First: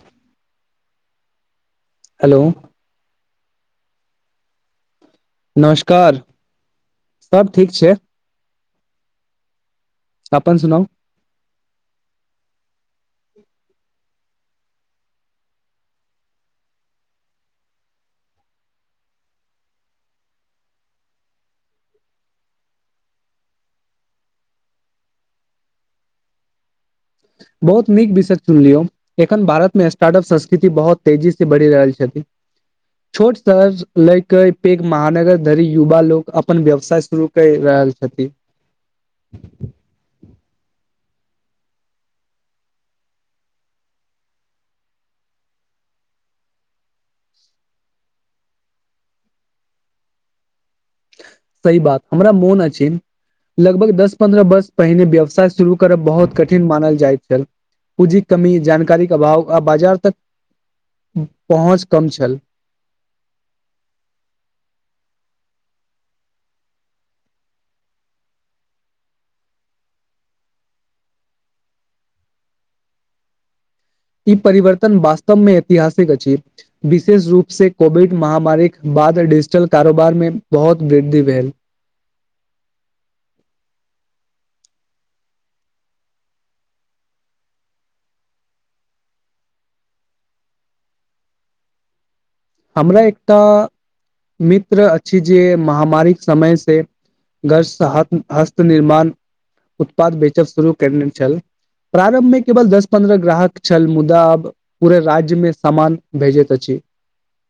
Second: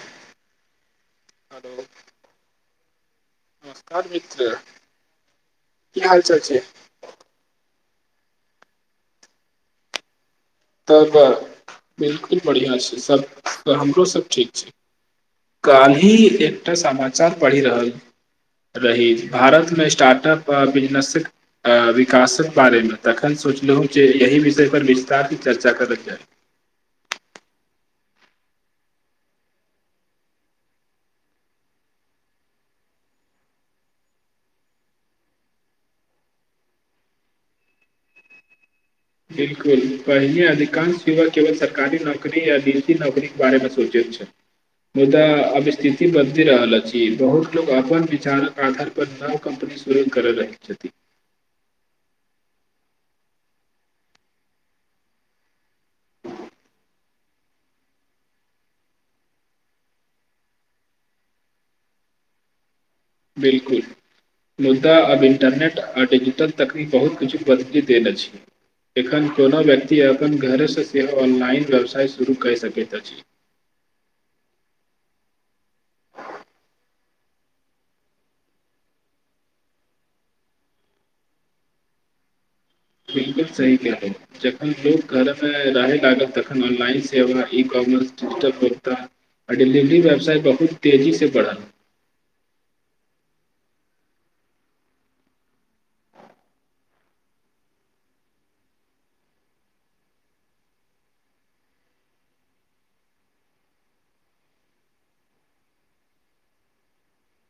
हंं hello hello नमस्कार मित्र की नमस्कार हाल चाल छै सब ठीक छै अपन सुनाउ तब बिलकुल बढ़िआँ छै सभ हमरो सभ ठीक छै काल्हिी एकटा समाचार पढ़ि रहल रही भारतमे स्टार्टअ अपप आ बिजनेसक विकासक बारेमे तखन से सोचलँ जे यी विषय पर विस्तार चर्चा कर लख जाइ बहुत नीक विषय सुनलियौ एखन भारत मे स्टार्ट अप संस्कृति बहुत तेजी से बढ़ि रहल छथिन छोट शर लै के पैघ महानगर धरी युवा लोकोग अपन व्यवसाय शुरू कर रहल ऐल छथि हंँ बिलकुल पहिने अधिकांश युवा केवल सरकारी नौकरी या निजी नौकरी के बारे मे सोचे छै मुदा अब स्थिति बदलि रहल अछि बहुत लोकोग अपन विचारक आधार पर न क शुरू कर' लगै छथि सही बात हमरा मोन अछि लगभग दस पन्द्रह वर्ष पहिने व्यवसाय शुरू करब बहुत कठिन मानल जाइत पूँजीक कमी जानकारीे अभाव आ बाजार तक पहुँच कम छल बिलकुल मुद्दा आब इंटरनेट आ डिजिटल तकनीक बहुत किछु बदलि देल अछि एखन कोनो व्यक्ति अपन घरसँ सेहो ऑनलाइन व्यवसाय शुरू कय सकैत अछि [inaudible] ई परिवर्तन वास्तवमे ऐतिहासिक अछि विशेष रूप से कोविड महामारी इ डिजिटल कारोबार मे बहुत वृद्धि भेल हंँ बिलकुल सही कह जखन लो घर मे रहे लागल तखन ऑनलाइन से ई होता आ डिलीवरी व्यवसाय बहुत तेजी से बढ़ा हमरा एकटा मित्र अछि जे महामारीक समयसँ गस्त हत हस्त निर्माण उत्पाद बेचब शुरू केने छल प्रारम्भमे केवल दस पन्द्रह ग्राहक छल मुदा आब पूराे राज्यमे सामान भेजैत अछि [unintelligible]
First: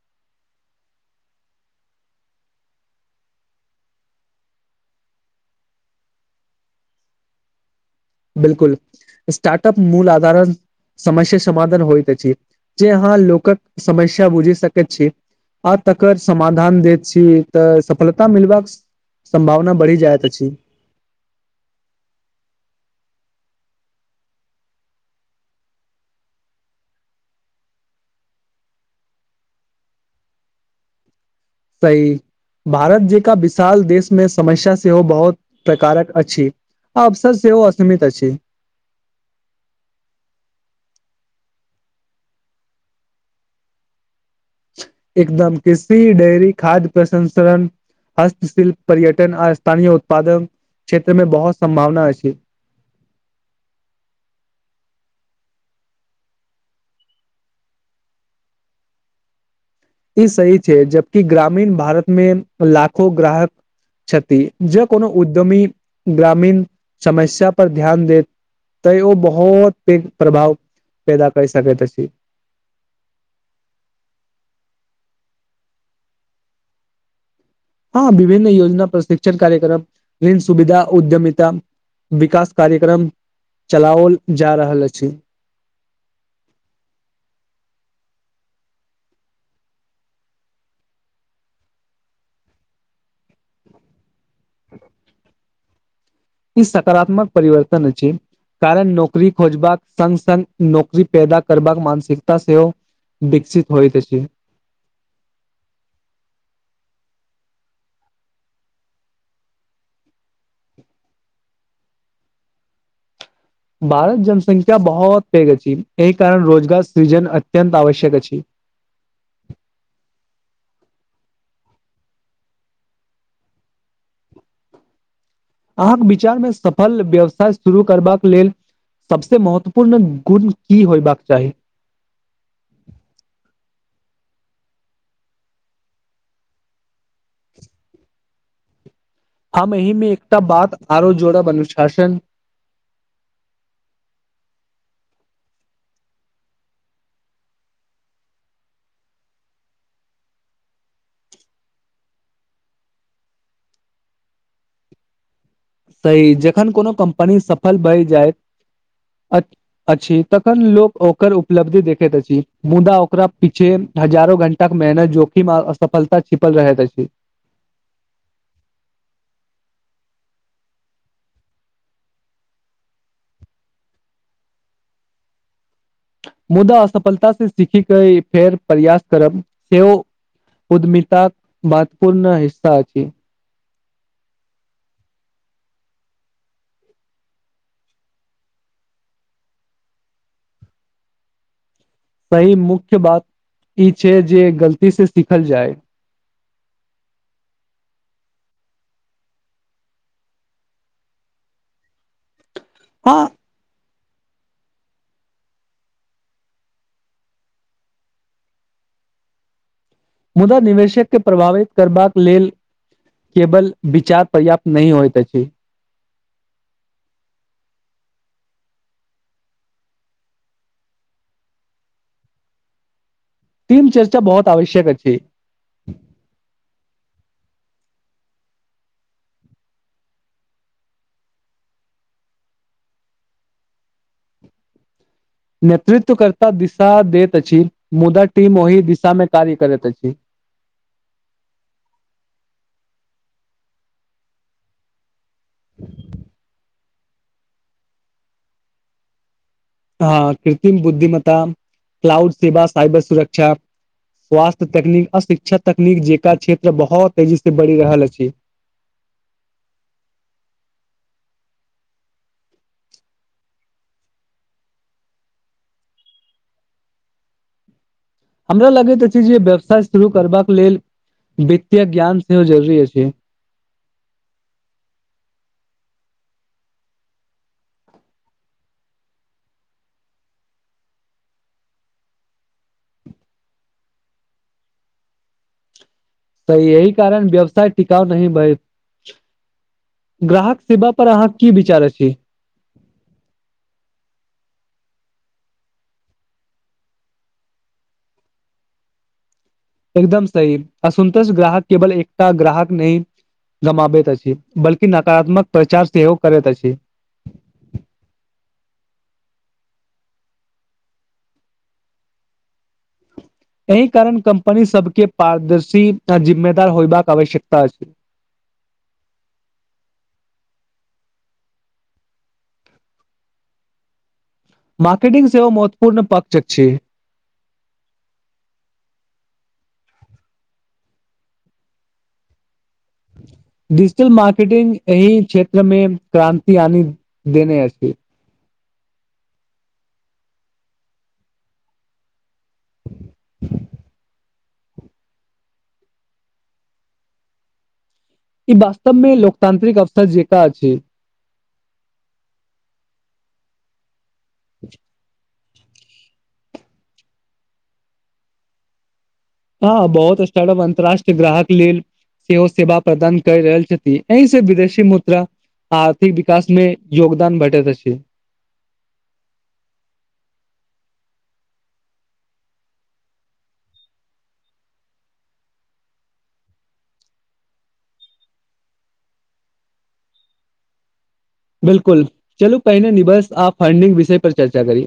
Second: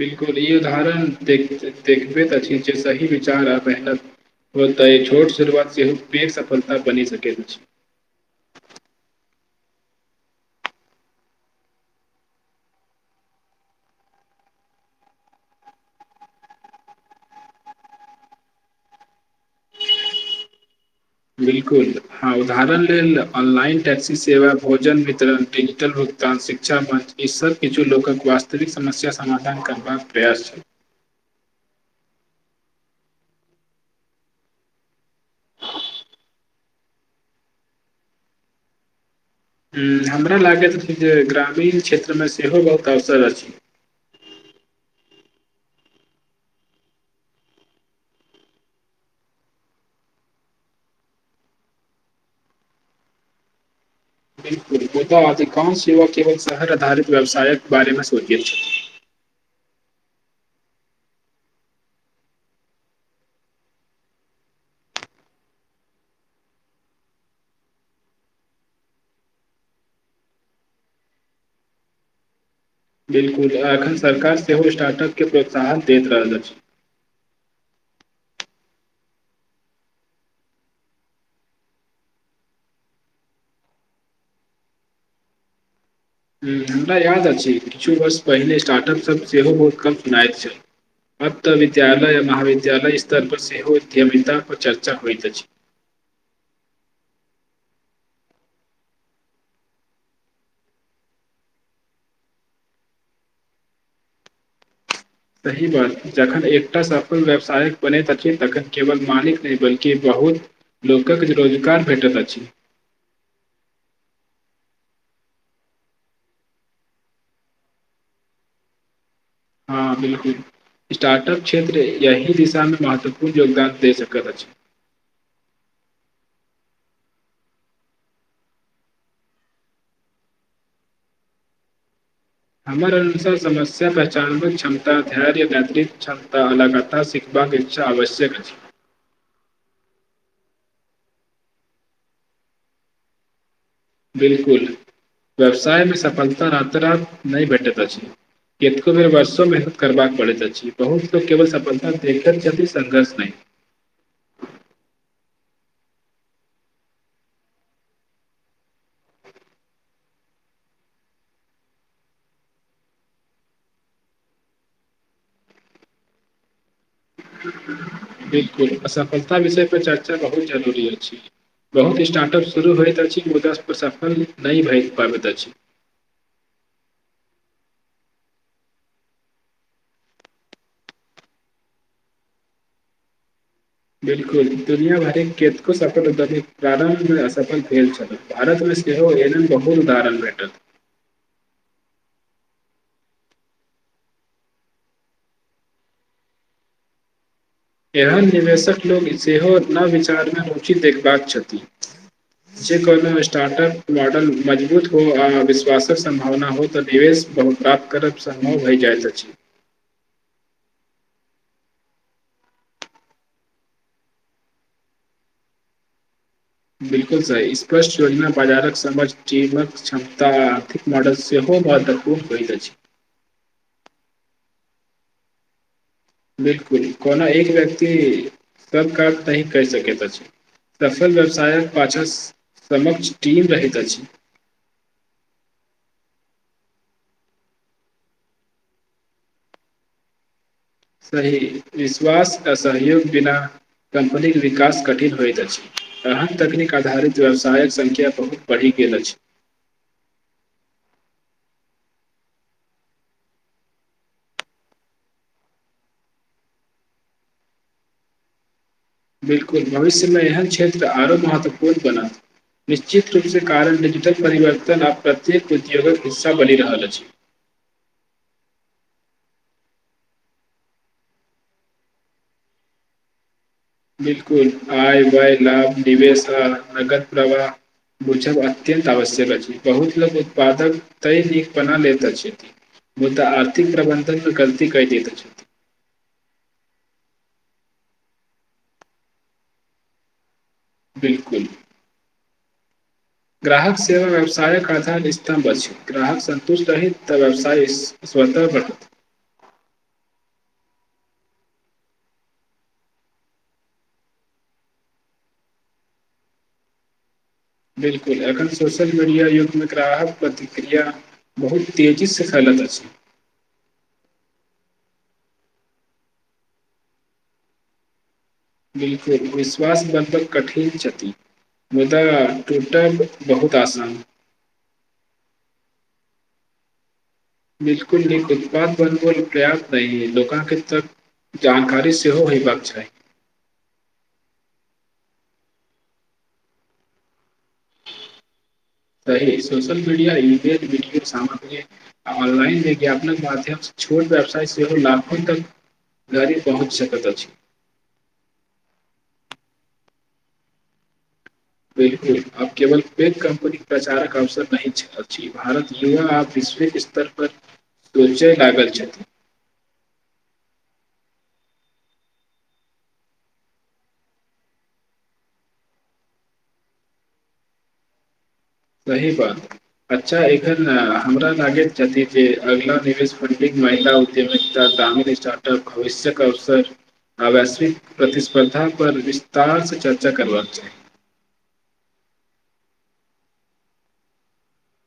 बिलकुल ई उदाहरण देख देखबैत अछि जे सही विचार आ मेहनत हो तऽ ई छोट शुरुआत सेहो पेघ सफलता बनि सके बिलकुल स्टार्टअप मूल आधारण समस्या समाधान होइत अछि जे अहाँ लोकक समस्या बुझि सकैत छी आ तकर समाधान दैत छी तऽ सफलता मिलबाक संभावना बढ़ी जायत अछि बिलकुल हँ उदाहरण लेल ऑनलाइन टैक्सी सेवा भोजन वितरण डिजिटल कान शिक्षा वं ईसभ किछु लोकक वास्तविक समस्या समाधान करबाक प्रयास छल सही भारत जेकां विशाल देशमे समस्या सेहो बहुत प्रकारक अछि अफसर सेहो असीमित अछि [unintelligible] ह हमरा लागैत रह जे ग्रामीण क्षेत्रमे सेहो बहुत अवसर अछि ह एकदम कृषि डेरी खाद्य प्रसंसरण हस्तशिल्प पर्यटन आ स्थानीय उत्पादन क्षेत्रमे बहुत सम्भावना अछि [inaudible] बिलकुल मुदा अधिकांश युवक केवल शहर आधारित व्यवसायक बारेमे सोचै छथि [unintelligible] ई सही छैे जबकि ग्रामीण भारतमे लाखो ग्राहक छति जे कोनो उद्यमी ग्रामीण समस्या पर ध्यान देैत तय ओ बहुत पैघ प्रभाव पैदा कर सकैत अछि बिलकुल एखन सरकार सेहो स्टार्टअपके प्रोत्साहन दैत रहल अछि हँ विभिन्न योजना प्रशिक्षण कार्यक्रम ऋन सुविधा उद्यमता विकास कार्यक्रम चलाओल जा रहल अछि ह हमरा याद अछि किछु वर्ष पहिनेे स्टार्टअपसभ सेहो बहुत कम सुनायइत छल अ त विद्यालय य महाविद्यालय स्तर पर सेहो उ्यमता पर चर्चा होइत अछि ई सकारात्मक परिवर्तन छै कारण नौकरी खोजबाक सङ् सङ्ग नौकरी पैदा करबाक मानसिकता सेहो विकसित होइ त छै सही बात जखन एकटा सफल व्यवसायक बने तखन तखन केवल मालिक नहि बल्कि ब ल लोकक रोजगार भेटत अछि भारत जनसंख्या बहुत पेघ अछि एहि कारण रोजगार सृजन अत्यन्त आवश्यक अछि हँ बिलकुल स्टारट अप क्षेत्र यह दिशामे महत्वपूर्ण योगदान दे सकैत अछि छै अहाँके विचारमे सफल व्यवसाय शुरू करबाक लेल सभसे महत्वपूर्ण गुण की होयबाक चाही हमर अनुसार समस्या पहचानव क्षमता धैर्य वदृ क्षमता अलगथा सिखबाका इच्छा आवश्यक अछि हम एहिहीमे एकटा बात आरो जोड़ब अनुशासन बिलकुल व्यवसाय मे सफलता राते रात नहि भेटेत अछि केतको बेर वर्षो मेहनत करबाक पड़ैत अछि बहुत लोको केवल सफलता देख छथि संघर्ष नहि [unintelligible] सही जखन कोनो कम्पनी सफल भए जायइत अछि तखन लोक ओकर उपलब्धि देखैत अछि मुदा ओकरा पीछे हजारो घंटा के मेहनत जोखिम असफलता छिपल रहै छै बिलकुल असफलता विषय पे चर्चा बहुत जरूरी अछि बहुत स्टार्टअप शुरू होइत अछि मुद पर सफल नहि भए पाबैत अछि मुदा असफलता से सीखी के फेर प्रयास करब सेहो उद्मिताक मातपूर्ण हिस्सा अछि बिलकुल दुनिया भर केतको सफल उद्यिक प्रारंभमे असफल भेल छल भारतमे सेहो ए बहुुत उदारण भेटल सही मुख्य बात ई छै जे गलती से सिखल जाय एहन निवेशक लोक सेहो न विचारमे रुचि देखबाक छथिन जे हँ कहलहु स्टार्टअप मॉडल मजबूत हो आ विश्वासक सम्भावना हो तऽ निवेश बहुत प्राप्त करब सम्भव होय जाय जा छै मुदा निवेशक के प्रभावित करबाक लेल केवल विचार पर्याप्त नहिह होइत त छै बिलकुल सही स्पष्ट योजना बाजारक समझ जीवक क्षमता आर्थिक मॉडलसँ हो खूब भ त खूब होइ त छी टीम चर्चा बहुत आवश्यक अ छै बिलकुल कोना एक व्यक्त सब काम नहि कर सक छै सफल व्यवसायक पछाँ समक्ष टीम रहैत अछि नेतृत्व करता दिशा दैत अछि मुदा टीम ओहि दिशामे कार्य करैत अछि [inaudible] सही विश्वास आ सहयोग बिना कंपनी के विकास कठिन होय अछि एहन तकनीक आधारित व्यवसायक संख्या बहुत बढ़ि गेल अछि हँ कृत्रिम बुद्धिमता क्लाउड सेवा साइबर सुरक्षा स्वास्थ्य तकनीक अशिक्षा तकनीक जेकरा क्षेत्र बहुत तेजी से बढ़ि रहल अछि छै बिलकुल भविष्यमे एहन क्षेत्र आरो महत्वपूर्ण बनत निश्चित रूपसँ कारण डिजिटल परिवर्तन आब प्रत्येक उद्योगक हिस्सा बनि रहल अछि [inaudible] हमरा लगैत अछि जे व्यवसाय शुरू करबाक लेल वित्तीय ज्ञान सेहो जरूरी अछि बिलकुल आइ वाय लभ निवेश आ नगद प्रवाह बूझब अत्यन्त आवश्यक अछि बहुत लोको उत्पादक तै नीकपना लैत अछि मुद्धा आर्थिक प्रबन्धन गलती कै दैत छथि सही यह कारण व्यवसाय टिकााव नहि भय ग्राहक शिवा पर अहाँ बिल्कुल की विचार अ छी ग्राहक सेवा व्यवसायक आधार स्तम्भ अछि ग्राहक संन्तुष्ट रहैत तऽ व्यवसाय स्वत पटत एकदम सही असन्तोष ग्राहक केवल एकटा ग्राहक नहि गमाबैत अछि बलकि नकारात्मक प्रचार सेहो ओ करैत अछि बिलकुल एखन सोशल मीडिया युग मे ग्राहक प्रतिक्रिया बहुत तेजी से फैलल अछी एहि कारण कम्पनी सबके पारदर्शी आ जिम्मेदार होयबाक आवश्यकता अछि बिलकुल विश्वास बदल कठिन छथि मु तऽ टूटल बहुत आसान मार्केटिंग सेहो महत्वपूर्ण पकचक छै बिलकुल एक उत्पाद बनब प्र्याप्त नहि है लके तक जानकारी सेहो होयबाक चाही डिजिटल मार्केटिंग एहिही क्षेत्र मे क्रान्ति आनी देने अछि [inaudible] सही social media email video सामग्री आ ऑनलाइन विज्ञापन माध्यम छोट व्यवसाय सेहो लाभ तक धी पहुँच सकैत अछि ई वास्तवमे लोकतांत्रिक अवसर जेका छै बिलकुल आब केवल ओ कम्पनी प्रचारक अवसर नहि अछि भारत युवा आ विश्व स्तर पर सोचय लागल छथि हँ बहुत स् अन्तर्राष्ट्रीय ग्राहक लेल सेहो सेवा प्रदान करि रहल छथिन एहिसँ विदेशी मुद्रा आर्थिक विकास में योगदान भेटैत अछि सही बा अच्छा एखन हमरा लागैत छथि जे अगिला निवेश फणडिंग महिला उद्यम गामी स्टार्टअप भविष्यक अवसर आ वैश्विक प्रतिस्पर्धा पर विस्तार से चर्चा करबाक चाहि बिलकुल चलू पहिने निबस आ फंडिंग विषय पर चर्चा करी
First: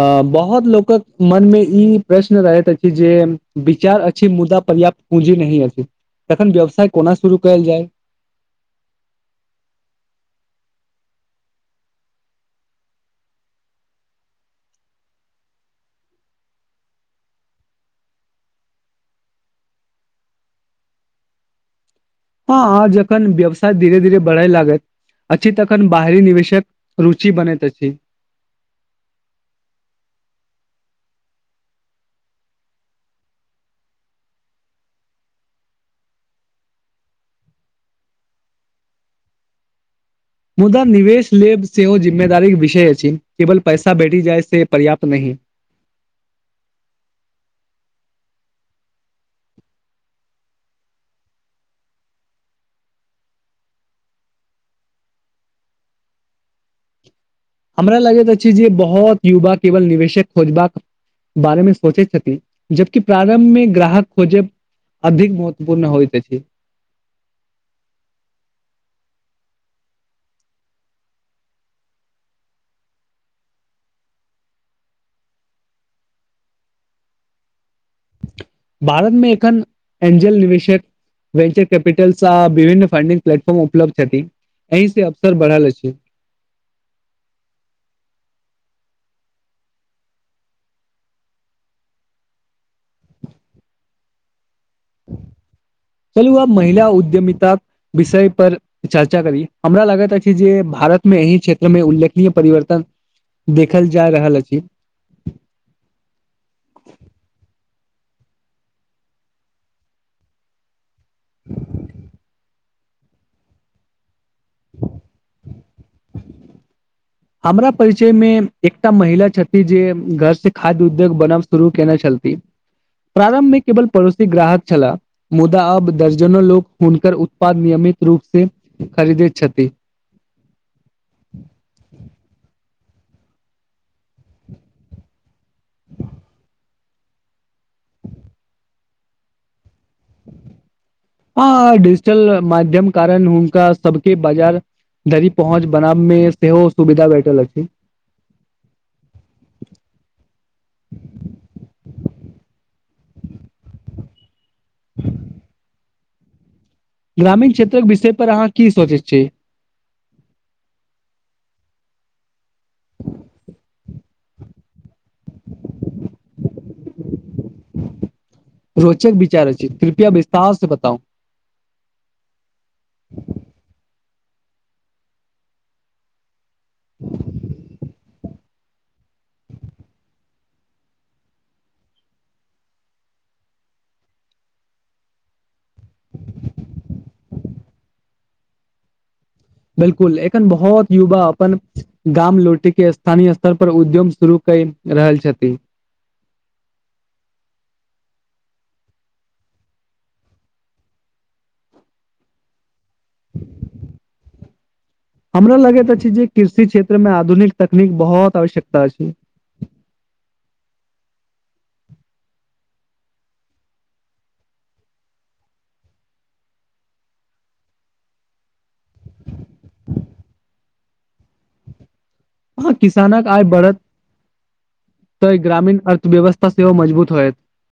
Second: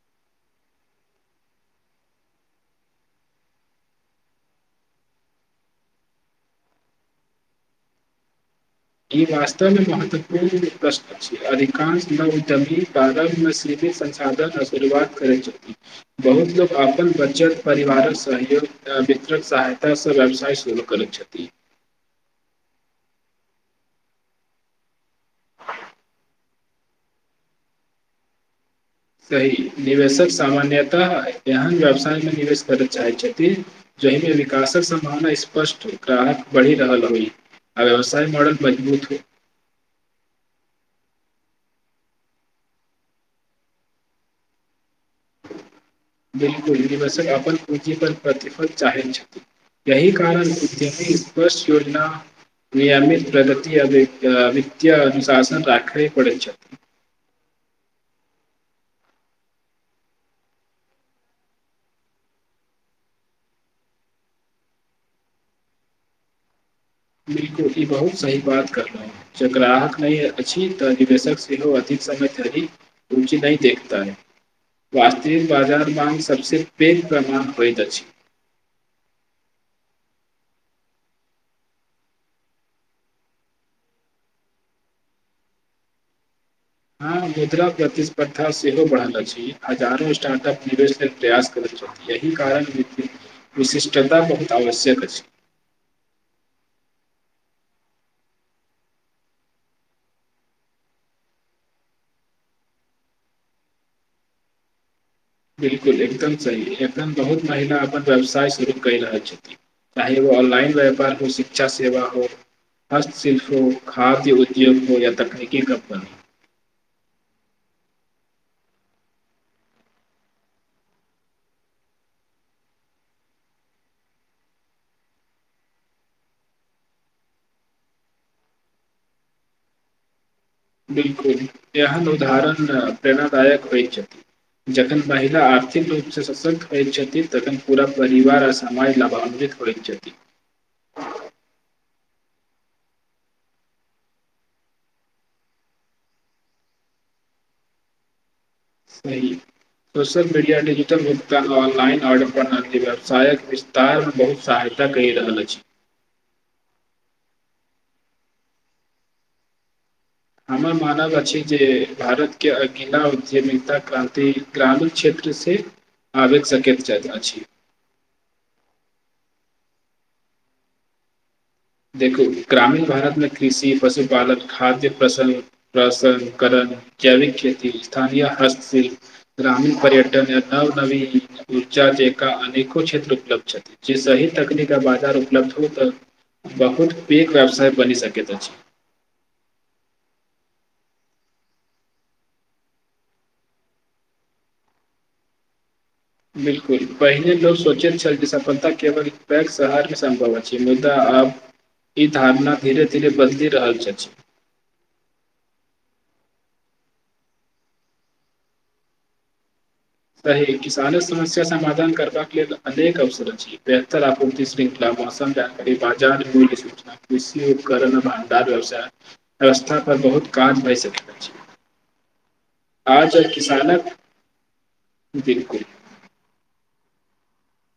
अ बहुत लोकक मनमे ई प्रश्न रहैत अछि जे विचार अछि मुद्दा पर्याप्त पूंजी नहि अछि तखन व्यवसाय कोना शुरू करल जाय [inaudible] ई वास्तव मे महत्वपूर्ण प्रश्न छै अधिकांश लग तभी बादमे संसाधन आ शुरुआत करैत छथिन बहुत लोकक अपन बचत परिवारक सहयोग वितरक सहायताँ व्यवसाय शुरू करैत छथि हँ ह जखन व्यवसाय धीरे धीरे बढ़े लागैत अछि तखन बाहरी निवेशक रुचि बनैत अछि [inaudible] सही निवेशक सामान्यतः एहन व्यवसायमे निवेश करय चाहैत छथिन जहिमे विकासक सम्भावना स्पष्ट काराहक बढ़ि रहल होई आ व्यवसाय मॉडल मजबूत हो मुदा निवेश लेब सेहो जिम्मेदारी के विषय अछि केवल पैसा भेटी जाय से पर्याप्त नहि बिलकुल द अप पीप प्रतिफल चाह छथि यहि कारण उद्यमी्पष् योजना नियमित प्रगति अ वित्तय अनुशासन राखे पड़ै छै हमरा लगैत अछि जे बहुत युवा केवल निवेशक खोजबाक बारे में सोचैत छथि जबकि प्रारं्भमे ग्राहक खोजब अधिक महत्वपूर्ण होइत अछि बिलकुल ई बहुत सही बात कहलहुँ जे ग्राहक नहि अछि तऽ निवेशक सेहो अथी समय धी बुच्ची नहि देखता है वास्तविक बाजार ब सबसे पैघ प्रमाण होइत अछि भारतमे एखन एंजल निवेशक वेन्चर केपिटलस आ विभन्न फ्डिंग प्लटफॉर्म उपलब्ध एहि से अवसर बढ़ल अछी हँ मुद्रा प्रतिस्पर्धा सेहो बढ़ल अछि हजारो स्टार्ट अप निवेश लेल प्रयास करैत हो यही कारण विशिष्टता बहुत आवश्यक अछि चलू अब महिला उद्यमी प्राप्त विषय पर चर्चा करी हमरा लागैत अछि जे भारतमे एहि क्षेत्रमे उद्यमी परिवर्तन देखल जा रहल अछि बिल्कुल एकदम सही एखन बहुत महिला अपन व्यवसाय शुरू कइ रहल छथिन चाहे ओ ऑनलाइन व्यापार हो शिक्षा सेवा हो हस्तशिल्पो खाद्य उद्योग हो या तकनीकी कम्पनी हमरा परिचयमे एकटा महिला छथि जे घर से खाद्य उद्योग बनाब शुरू केने छल [inaudible] प्रारंभमे केवल पड़ोसी ग्राहक छलाह मुदा अब दर्जनो लोक हुनकर उत्पाद नियम नित रूप से खरीदै छथि बिलकुल यह न उ धाहरण प्रेरणाादायक होइ छथि जखन महिला आर्थिक रूपसँ सशक्त होयत छथिन तखन पूरा परिवार आ समाज लाभान्वित होइत छथि चल माध्यम कारण हुनका सबके बाजार दरी पहुँच बनाब मे सेहो सुविधा भेटल अछि सही सोशल मीडिया डिजिटल भुगतान ऑनलाइन ऑर्डर प्रणाली व्यवसायक विस्तारमे बहुत सहाय ना कहि रहल अछि ग्रामीण क्षेत्रक विषयपर अहाँ की सोचैत छी हमर मानब अछि जे भारतके अगिला उद्यमिकता क्रांति ग्रामीण क्षे त्र से आबि सकैत अछि रोचक विचार अछि कृपया विस्तार स बताउ देखू ग्रामीण भारतमे कृषि पशुपालन खाद्य फसल प्रसन कहलन जैविक खेती स्थानीय हस शिल्प ग्रामीण पर्यटन य नव नवी ऊर्जा जेकां अनेको क्षेत्र उपलब्ध जे सही तकनीक बाजार उपलब्ध होत बहुत पैघ व्यवसाय बनी सकैत अछि बिलकुल एखन बहुत युवा अपन गाम लोटी के स्थानीय स्तर पर उद्योग शुरू कहि रहल छथिन बिल्कुल पहिने लोक सोचैत छल जे सफलता केवल पैघ शहारमे सम्भव अछि मुदा आब ई धारणा धीरे धीरे बदलि रहल च छि हमरो लगैत अछि जे कृषि क्षेत्रमे आधुनिक तकनीक बहुत आवश्यकता अछि त ई किसाने समस्या समाधान करबाक लेल अनेक अवसर अछि बेहतर आपूर्ति शृंखला मौसम जानकारी बाजार मूल सूचना कृषि उपकरण मधार व्यवसाय व्यवस्थापन पर बहुत काज भय सकैत अछि हँ आज किसानक आय बढ़त किसानक तऽ बिल्कुल ग्रामीण अर्थव्यवस्था से ओ मजबूत होयत